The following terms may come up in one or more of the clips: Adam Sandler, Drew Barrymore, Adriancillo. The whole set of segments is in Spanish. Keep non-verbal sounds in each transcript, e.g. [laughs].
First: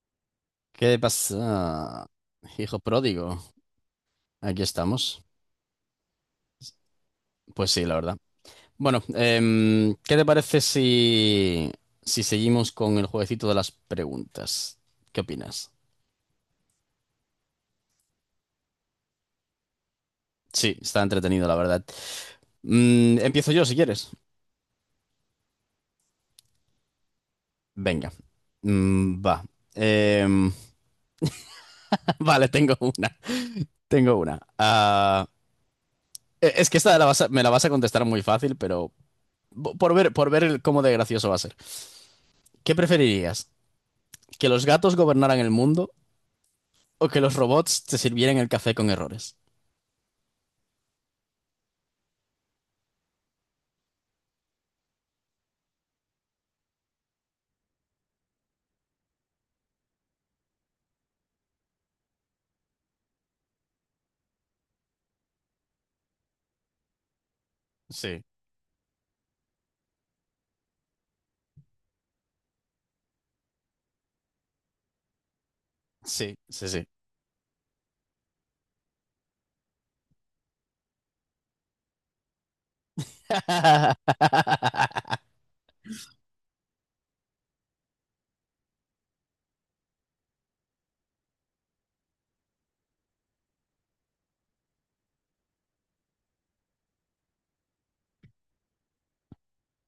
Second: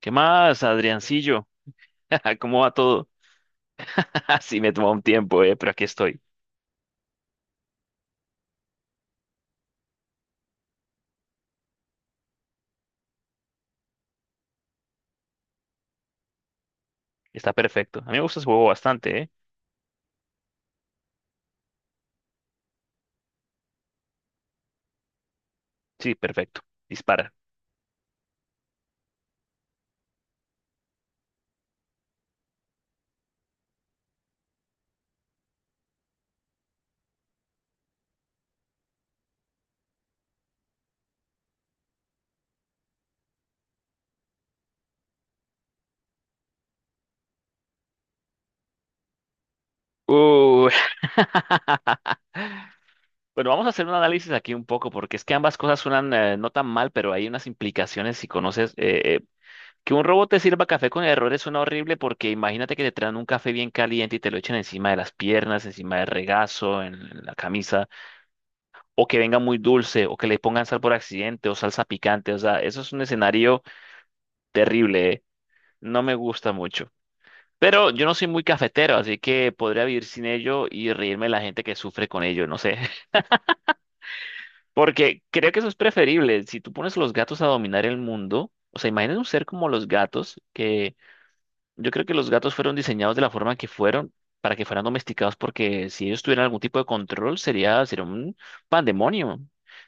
¿Qué más, ¿Qué Adriancillo? pasa? [laughs] ¿Cómo va Hijo todo? pródigo, [laughs] Sí, aquí me tomó un estamos. tiempo, pero aquí estoy. Pues sí, la verdad. Bueno, ¿qué te parece si, si seguimos con el jueguecito de las preguntas? ¿Qué opinas? Está perfecto. A mí me gusta ese juego bastante, ¿eh? Sí, está entretenido, la verdad. Empiezo yo, si quieres. Sí, perfecto. Dispara. Venga. Mm, va. Em, [laughs] vale, tengo una. Tengo una. Es que esta me la vas a contestar muy fácil, pero por ver cómo de gracioso va a ser. ¿Qué preferirías? ¿Que los gatos gobernaran el mundo? ¿O que los robots te sirvieran el café con errores? Uh, [laughs] bueno, vamos a hacer un análisis aquí un poco, porque es que ambas cosas suenan no tan mal, pero hay unas implicaciones si conoces, que un robot te sirva café con errores suena horrible, porque imagínate que te traen un café bien caliente y te lo echen encima de las piernas, encima del regazo, en la camisa, Sí, o que venga muy dulce, o que le pongan sal por accidente, o salsa picante. O sea, eso es un escenario terrible, ¿eh? No me sí, gusta sí, sí. mucho. Pero yo no soy muy cafetero, así que podría vivir sin ello y reírme de la gente que sufre con ello, no sé. [laughs] Porque [laughs] creo que eso es preferible. Si tú pones a los gatos a dominar el mundo, o sea, imagínate un ser como los gatos que... Yo creo que los gatos fueron diseñados de la forma que fueron para que fueran domesticados, porque si ellos tuvieran algún tipo de control, sería un pandemonio.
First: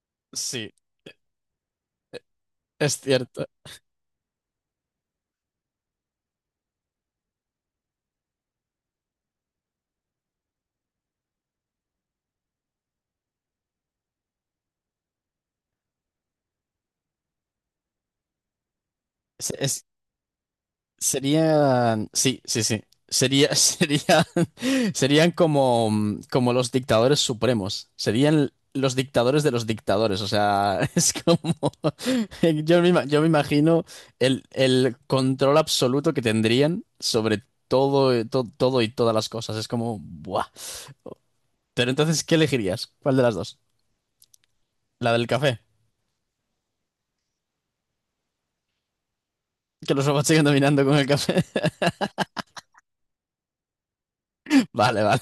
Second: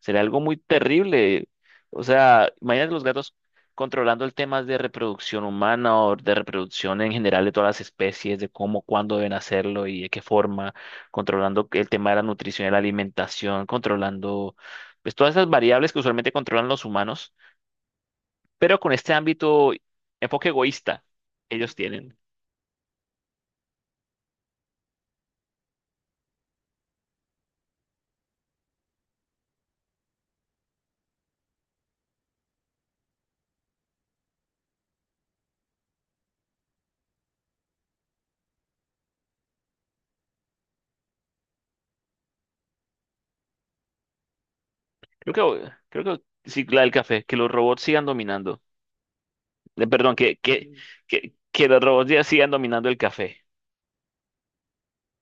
Sería algo muy Sí, terrible. O sea, imagínate es los gatos cierto. controlando el tema de reproducción humana o de reproducción en general de todas las especies, de cómo, cuándo deben hacerlo y de qué forma, controlando el tema de la nutrición y la alimentación, controlando pues todas esas variables que usualmente controlan los humanos, pero con este Se- ámbito, es- enfoque egoísta, ellos Serían, tienen. sí, sí, sí. Sería, [laughs] serían como, como los dictadores supremos. Serían los dictadores de los dictadores. O sea, [laughs] es como, yo me imagino el control absoluto que tendrían sobre todo, todo y todas las cosas. Es como, ¡buah! Pero entonces, ¿qué elegirías? ¿Cuál de las dos? ¿La del Creo café? creo que sí, la del café, que los robots sigan dominando. Que los Perdón, robots siguen Sí. dominando con el que, café. que los robots ya sigan dominando el café. [laughs] Vale, vale.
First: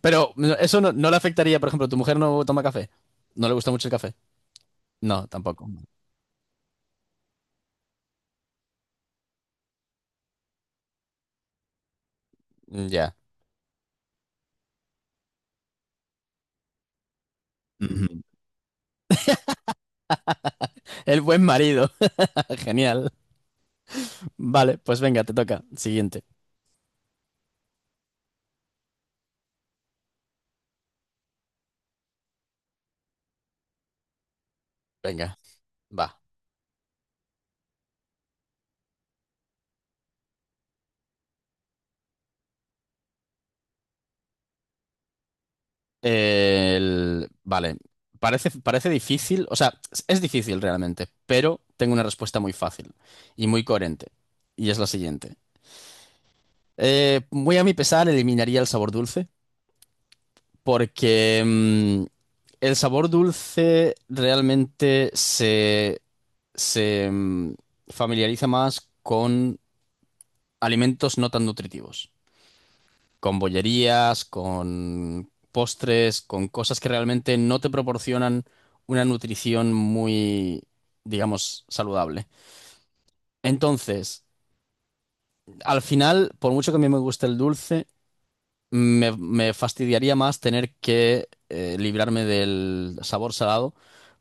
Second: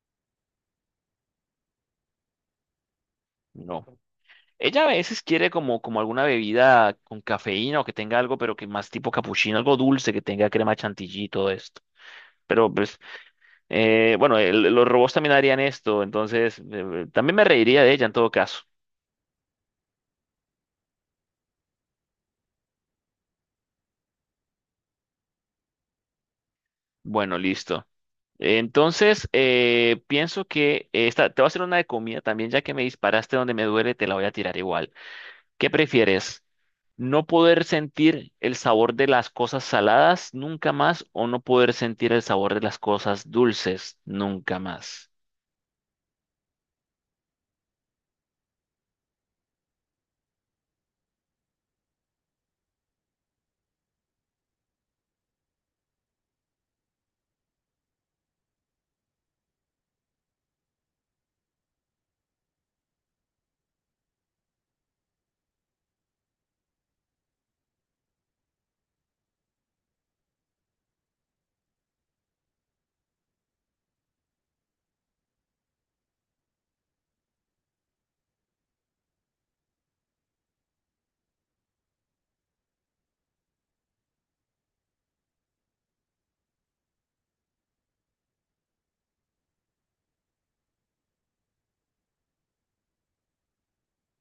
Pero eso no, no le afectaría, por ejemplo, tu mujer no toma café. No le gusta No. mucho el café. Ella a veces No, quiere tampoco. como, como alguna bebida con cafeína o que tenga algo, pero que más tipo capuchino, algo dulce, que tenga crema chantilly y todo esto. Pero pues, Ya. Bueno, los robots también harían esto, entonces también me reiría de ella en Ujú. todo caso. El buen marido. [laughs] Genial. Vale, pues venga, te toca. Siguiente. Bueno, listo. Entonces, pienso que esta, te voy a hacer una de comida también, ya que me disparaste donde me duele, te la voy a tirar igual. Venga, ¿Qué va. prefieres? ¿No poder sentir el sabor de las cosas saladas nunca más o no poder sentir el sabor de las cosas dulces nunca más? Vale. Parece difícil, o sea, es difícil realmente, pero tengo una respuesta muy fácil y muy coherente. Y es la siguiente. Muy a mi pesar, eliminaría el sabor dulce, porque el sabor dulce realmente se mm, familiariza más con alimentos no tan nutritivos, con bollerías, con postres, con cosas que realmente no te proporcionan una nutrición muy, digamos, saludable. Entonces, al final, por mucho que a mí me guste el dulce, me fastidiaría más tener que librarme del sabor salado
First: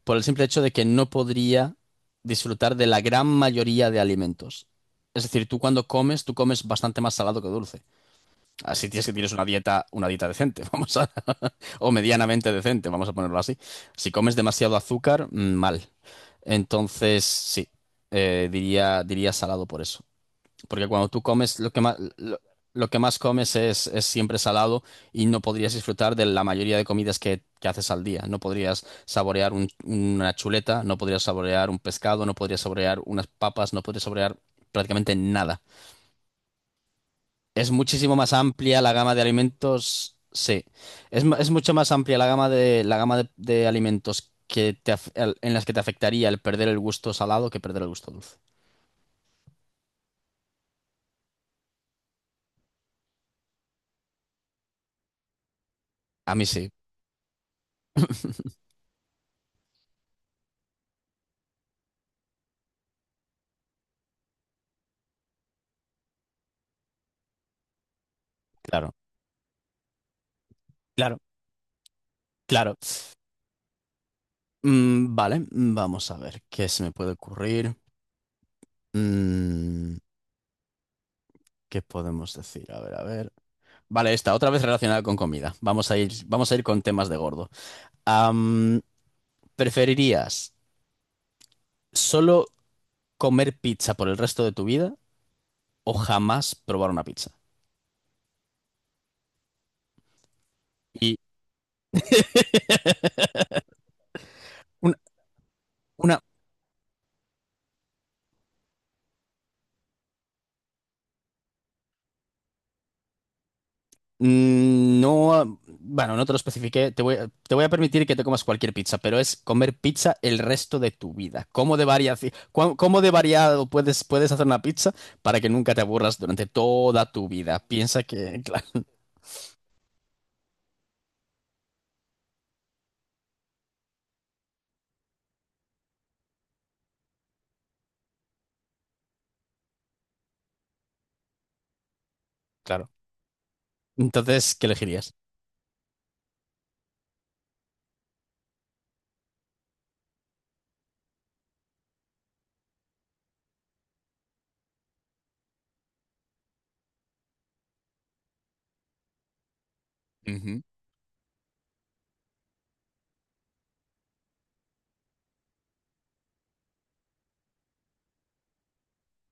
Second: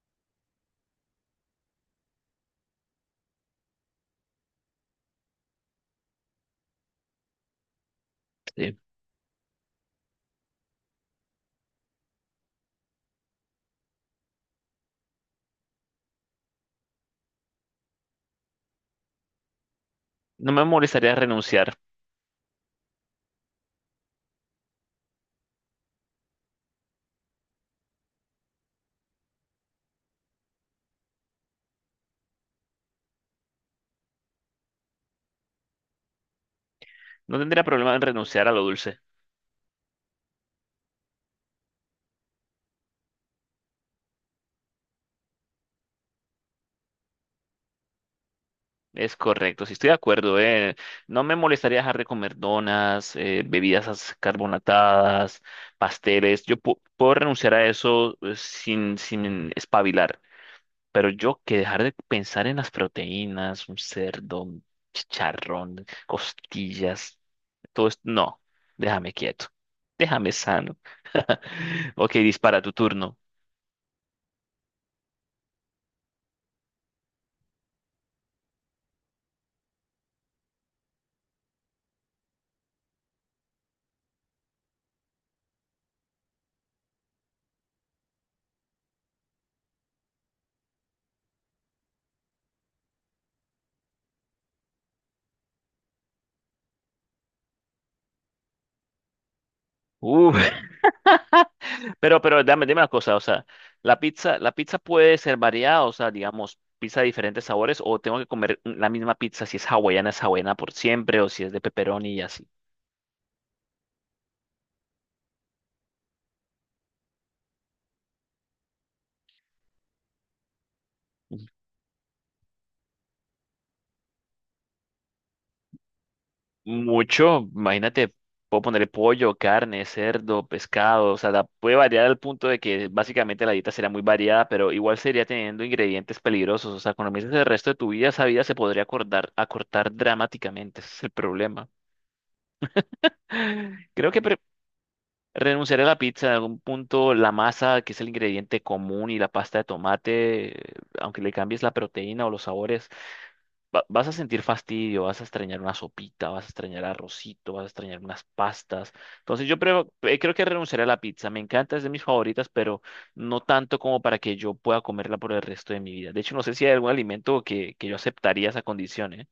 por el simple hecho de que no podría disfrutar de la gran mayoría de alimentos. Es decir, tú cuando comes, tú comes bastante más salado que dulce. Sí. Así tienes que tienes una dieta decente, [laughs] o medianamente decente, vamos a ponerlo así. Si comes demasiado azúcar, mal. Entonces, sí, diría salado por eso. No me Porque cuando molestaría tú comes, renunciar. Lo que más comes es siempre salado y no podrías disfrutar de la mayoría de comidas que haces al día. No podrías saborear una chuleta, no podrías saborear un pescado, no podrías saborear unas papas, no podrías saborear prácticamente nada. No tendría Es problema en muchísimo más renunciar a lo amplia la dulce. gama de alimentos, sí. Es mucho más amplia de alimentos que en las que te afectaría el perder el gusto salado que perder el gusto dulce. Es correcto, sí estoy de acuerdo, eh. No me molestaría dejar de comer donas, bebidas carbonatadas, A pasteles. mí sí, Puedo renunciar a eso sin espabilar. Pero yo que dejar de pensar en las proteínas, un cerdo, un chicharrón, costillas, todo esto, no, claro. déjame quieto, déjame sano. Claro, [laughs] Ok, dispara tu claro. turno. Vale, vamos a ver qué se me puede ocurrir. Mm, ¿Qué podemos decir? A ver, a ver. Vale, esta, otra vez relacionada con comida. Vamos a ir con temas de gordo. Am, ¿Preferirías solo comer pizza por el resto de tu vida o jamás probar una pizza? Uh, [laughs] Y pero dame, dime una cosa, o sea, [laughs] la pizza una, puede ser variada, o sea, una, digamos, pizza de diferentes sabores, o tengo que comer la misma pizza, si es hawaiana, es hawaiana por siempre, o si es de pepperoni y así. No, ah, bueno, no te lo especifiqué. Te voy a permitir que te comas cualquier pizza, pero es comer pizza el resto de tu vida. ¿Cómo de cómo de variado puedes hacer una pizza para que nunca te aburras durante toda tu Mucho, vida? Piensa imagínate, que, [laughs] puedo claro, ponerle pollo, carne, cerdo, pescado, o sea, puede variar al punto de que básicamente la dieta será muy variada, pero igual sería teniendo ingredientes peligrosos, o sea, cuando me dices el resto de tu vida, esa vida se podría acortar dramáticamente, ese es el problema. claro. [gasps] [sighs] Creo que... Entonces, ¿qué elegirías? renunciaré a la pizza, en algún punto la masa, que es el ingrediente común, y la pasta de tomate, aunque le cambies la proteína o los sabores, vas a sentir fastidio, vas a extrañar una sopita, vas a extrañar arrocito, vas a extrañar unas pastas. Entonces yo creo, creo que Ujú. renunciaré a la pizza. Me encanta, es de mis favoritas, pero no tanto como para que yo pueda comerla por el resto de mi vida. De hecho, no sé si hay algún alimento que yo aceptaría esa condición, ¿eh?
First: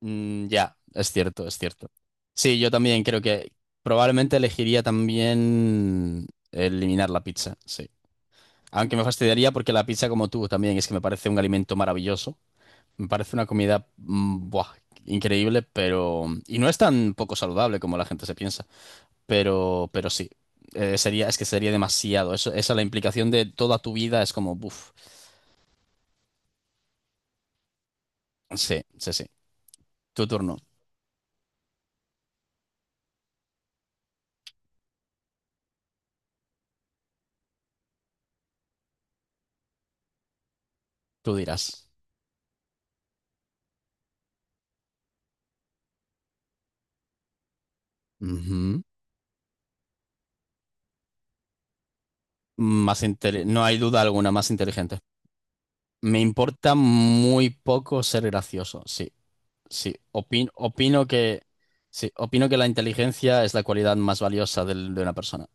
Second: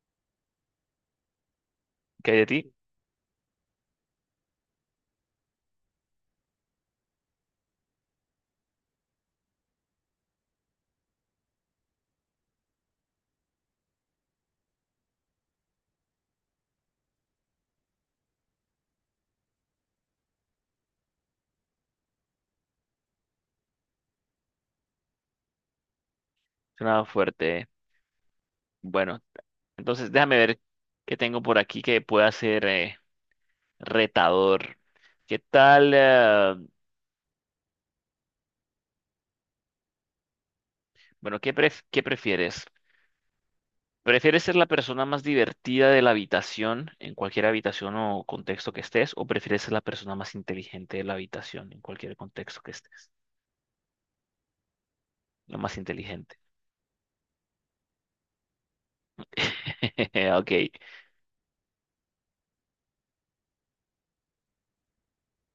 Ya, es cierto, es cierto. ¿Qué hay de Sí, yo ti? también creo que probablemente elegiría también eliminar la pizza, sí. Aunque me fastidiaría porque la pizza, como tú, también es que me parece un alimento maravilloso. Me parece una comida buah, increíble, pero... Y no es tan poco saludable como la gente se piensa, pero sí. Es que sería demasiado. Eso, esa es la implicación de toda tu vida es como, buf. Suena fuerte, ¿eh? Sí, sí, Bueno, sí. entonces Tu déjame turno, ver qué tengo por aquí que pueda ser retador. ¿Qué tal? Tú Bueno, dirás. ¿qué prefieres? ¿Prefieres ser la persona más divertida de la habitación, en cualquier habitación o contexto que Ujú. estés, o prefieres ser la persona más inteligente de la habitación, en cualquier contexto que estés? No hay duda alguna, más inteligente. La más Me inteligente. importa muy poco ser gracioso, sí, sí. [laughs] Ok. Opino que, sí, opino que la inteligencia es la cualidad más valiosa de una persona.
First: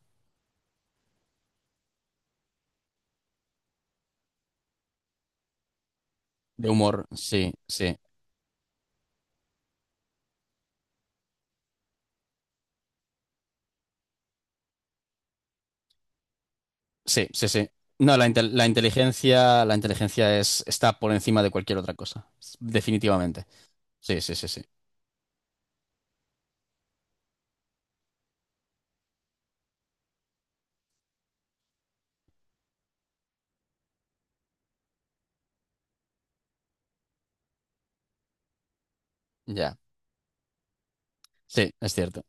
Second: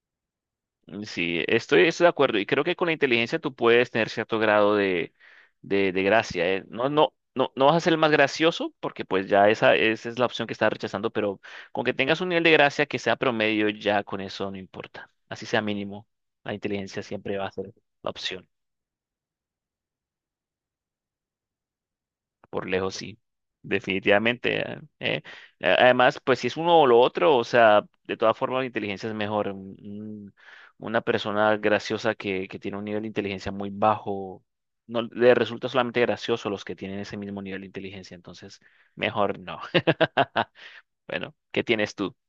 Mm, sí, estoy de acuerdo y creo que con la inteligencia tú puedes tener cierto grado de, de gracia, ¿eh? De humor, sí, No vas a ser sí. el más gracioso porque pues ya esa es la opción que estás rechazando, pero con que tengas un nivel de gracia que sea promedio, ya con eso no importa. Así sea mínimo, la inteligencia Sí, siempre va sí, a sí. ser la No, la, opción. intel- la inteligencia es, está por encima de cualquier otra cosa. Por lejos, sí. Definitivamente. Sí, sí, sí, Definitivamente. sí. Además, pues si es uno o lo otro, o sea, de todas formas la inteligencia es mejor. Una persona graciosa que tiene un nivel de inteligencia muy bajo, no le resulta solamente gracioso a los que tienen ese mismo nivel de inteligencia. Entonces, mejor no. Ya. [laughs] Bueno, ¿qué Sí, es tienes tú? cierto.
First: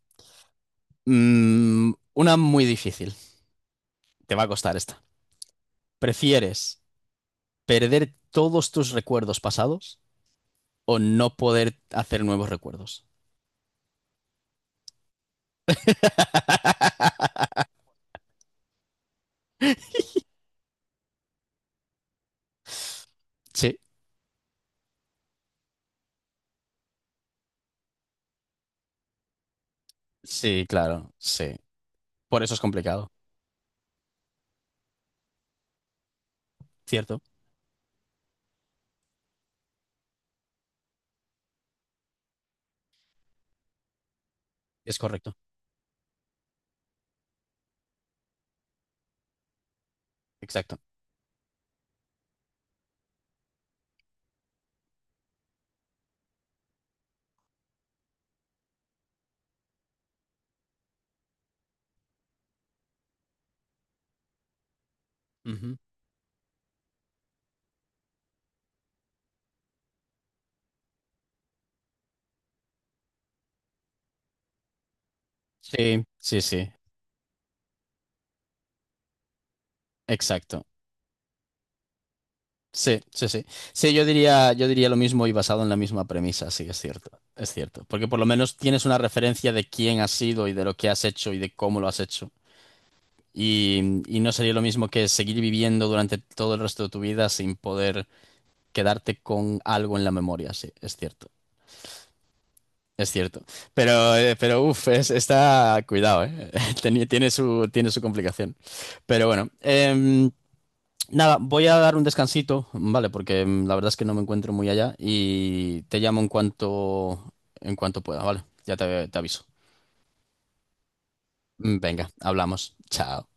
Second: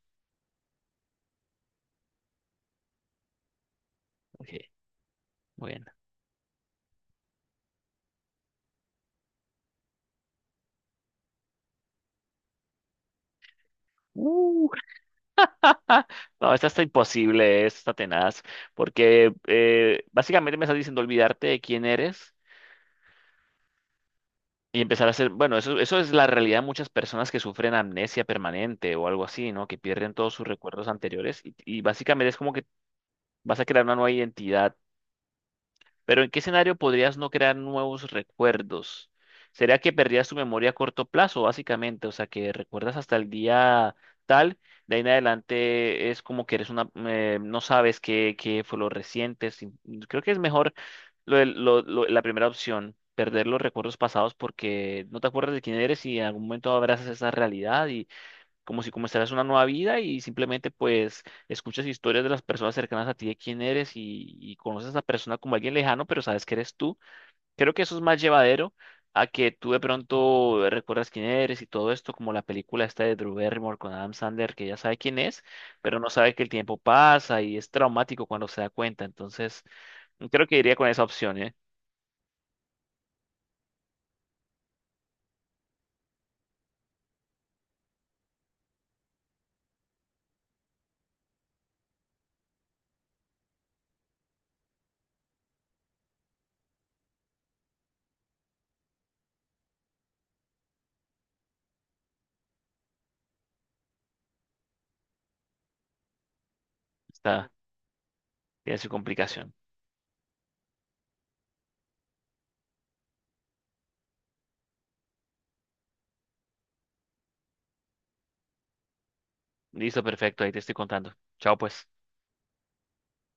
Una muy difícil. Te va a Ok, costar esta. muy bien. ¿Prefieres perder todos tus recuerdos pasados o no poder hacer nuevos recuerdos? Uh, [laughs] no, esta está [laughs] imposible, esta está tenaz, porque básicamente me estás diciendo olvidarte de quién eres. Sí, Y empezar a hacer, bueno, eso es la realidad de muchas personas que sufren amnesia permanente o algo así, ¿no? Que pierden todos sus sí, recuerdos claro, anteriores sí. y básicamente es Por como eso es que complicado. vas a crear una nueva identidad. Pero ¿en qué escenario podrías Cierto, no crear nuevos recuerdos? ¿Sería que perdías tu memoria a corto plazo, básicamente? O sea, que recuerdas hasta el día tal, de es ahí en correcto. adelante es como que eres una, no sabes qué, qué fue lo reciente. Creo que es mejor Exacto. lo del- lo- la primera opción, perder los recuerdos pasados porque no te acuerdas de quién eres y en algún momento abrazas esa realidad y como si comenzaras una nueva vida y simplemente pues escuchas historias de las personas cercanas a ti de quién eres y conoces a esa persona como alguien Ujú. lejano, pero sabes que eres tú. Creo que eso es más llevadero a que tú de pronto recuerdas quién eres y todo esto, como la película esta de Drew Barrymore con Adam Sandler, que ya sabe quién es, pero Sí, no sabe sí, que el sí. tiempo pasa y es traumático cuando se da cuenta. Entonces, creo que Exacto. iría con esa opción, ¿eh? Sí, sí, sí. Sí, yo diría lo mismo y basado en la misma premisa, sí, es cierto, es cierto. Porque por lo menos tienes una referencia de quién has sido y de lo que has hecho y de cómo lo has hecho. Y no sería lo mismo que seguir viviendo durante todo el resto de tu vida sin poder quedarte con algo en la memoria, sí, es cierto, es cierto. Pero uff, está, cuidado, eh. [laughs] Está, tiene su complicación. tiene su Pero bueno, complicación. Nada, voy a dar un descansito, vale, porque la verdad es que no me encuentro muy allá y te llamo en cuanto pueda, vale. Te aviso. Listo, perfecto, ahí te estoy contando. Chao, pues. Venga, hablamos. Chao.